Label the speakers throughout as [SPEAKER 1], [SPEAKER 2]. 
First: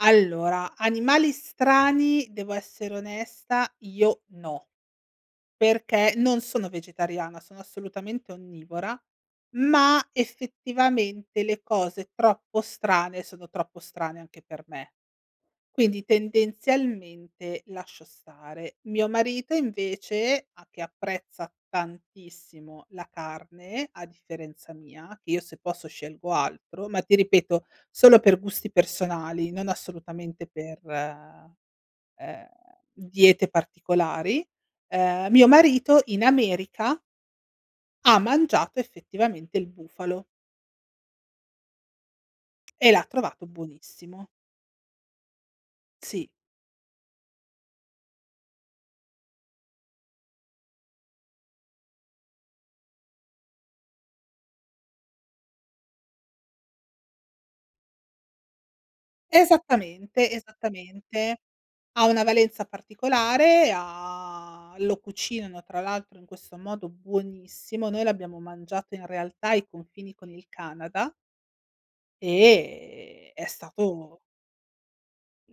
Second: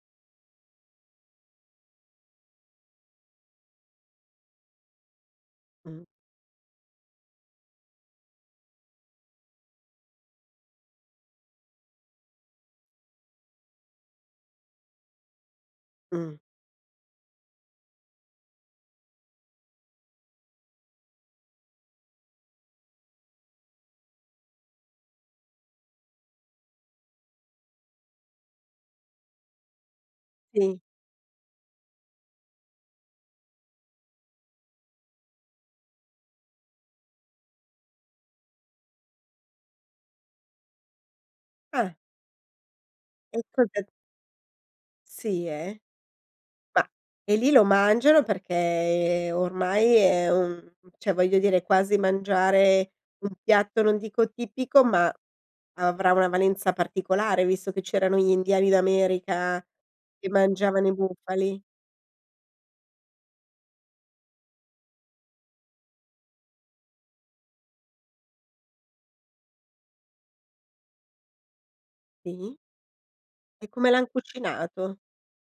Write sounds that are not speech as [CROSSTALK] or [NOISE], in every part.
[SPEAKER 1] Allora, animali strani devo essere onesta, io no,
[SPEAKER 2] Mh.
[SPEAKER 1] perché non sono vegetariana, sono assolutamente onnivora, ma effettivamente le cose troppo strane, sono troppo strane anche per me. Quindi
[SPEAKER 2] Mh.
[SPEAKER 1] tendenzialmente lascio stare. Mio marito invece a che apprezza tantissimo la carne, a differenza mia, che io se posso scelgo altro, ma ti ripeto solo per gusti personali, non assolutamente per,
[SPEAKER 2] Sì.
[SPEAKER 1] ehm, diete particolari, ehm, mio marito in America ha mangiato effettivamente il bufalo
[SPEAKER 2] Ah.
[SPEAKER 1] e l'ha trovato
[SPEAKER 2] [UNINTELLIGIBLE]
[SPEAKER 1] buonissimo.
[SPEAKER 2] Sì, eh.
[SPEAKER 1] Sì.
[SPEAKER 2] Ma e lì lo mangiano perché ormai è un cioè voglio dire è quasi mangiare un piatto, non dico tipico, ma avrà una valenza particolare visto che c'erano gli indiani d'America che
[SPEAKER 1] Esattamente,
[SPEAKER 2] mangiavano i
[SPEAKER 1] esattamente,
[SPEAKER 2] bufali?
[SPEAKER 1] ha una valenza particolare, ha lo cucinano tra l'altro in questo modo buonissimo. Noi l'abbiamo mangiato in realtà ai confini con il Canada
[SPEAKER 2] Sì.
[SPEAKER 1] e è
[SPEAKER 2] E come l'han
[SPEAKER 1] stato
[SPEAKER 2] cucinato?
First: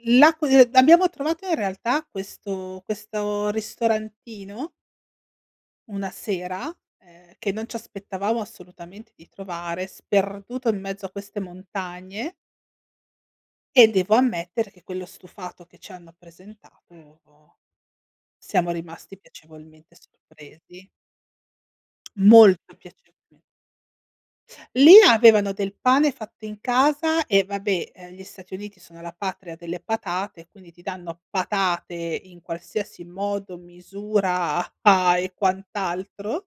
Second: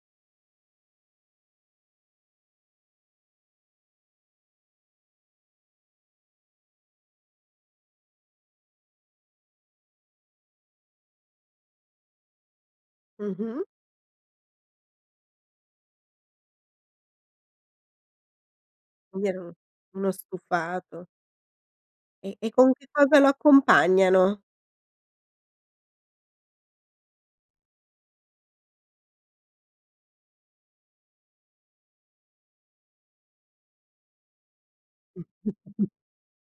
[SPEAKER 1] L'a qu ehm, abbiamo trovato in realtà questo questo ristorantino una sera, ehm, che non ci aspettavamo assolutamente di trovare, sperduto in mezzo a queste montagne
[SPEAKER 2] Mh-mh.
[SPEAKER 1] e devo ammettere che quello stufato che ci hanno presentato siamo rimasti
[SPEAKER 2] Quindi era o
[SPEAKER 1] piacevolmente
[SPEAKER 2] uno
[SPEAKER 1] sorpresi.
[SPEAKER 2] stufato. E e con
[SPEAKER 1] Molto
[SPEAKER 2] che cosa lo
[SPEAKER 1] piacevolmen
[SPEAKER 2] accompagnano?
[SPEAKER 1] Lì avevano del pane fatto in casa e vabbè, ehm, gli Stati Uniti sono la patria delle patate e quindi ti danno patate in qualsiasi modo, misura a e
[SPEAKER 2] [SNORTS]
[SPEAKER 1] quant'altro.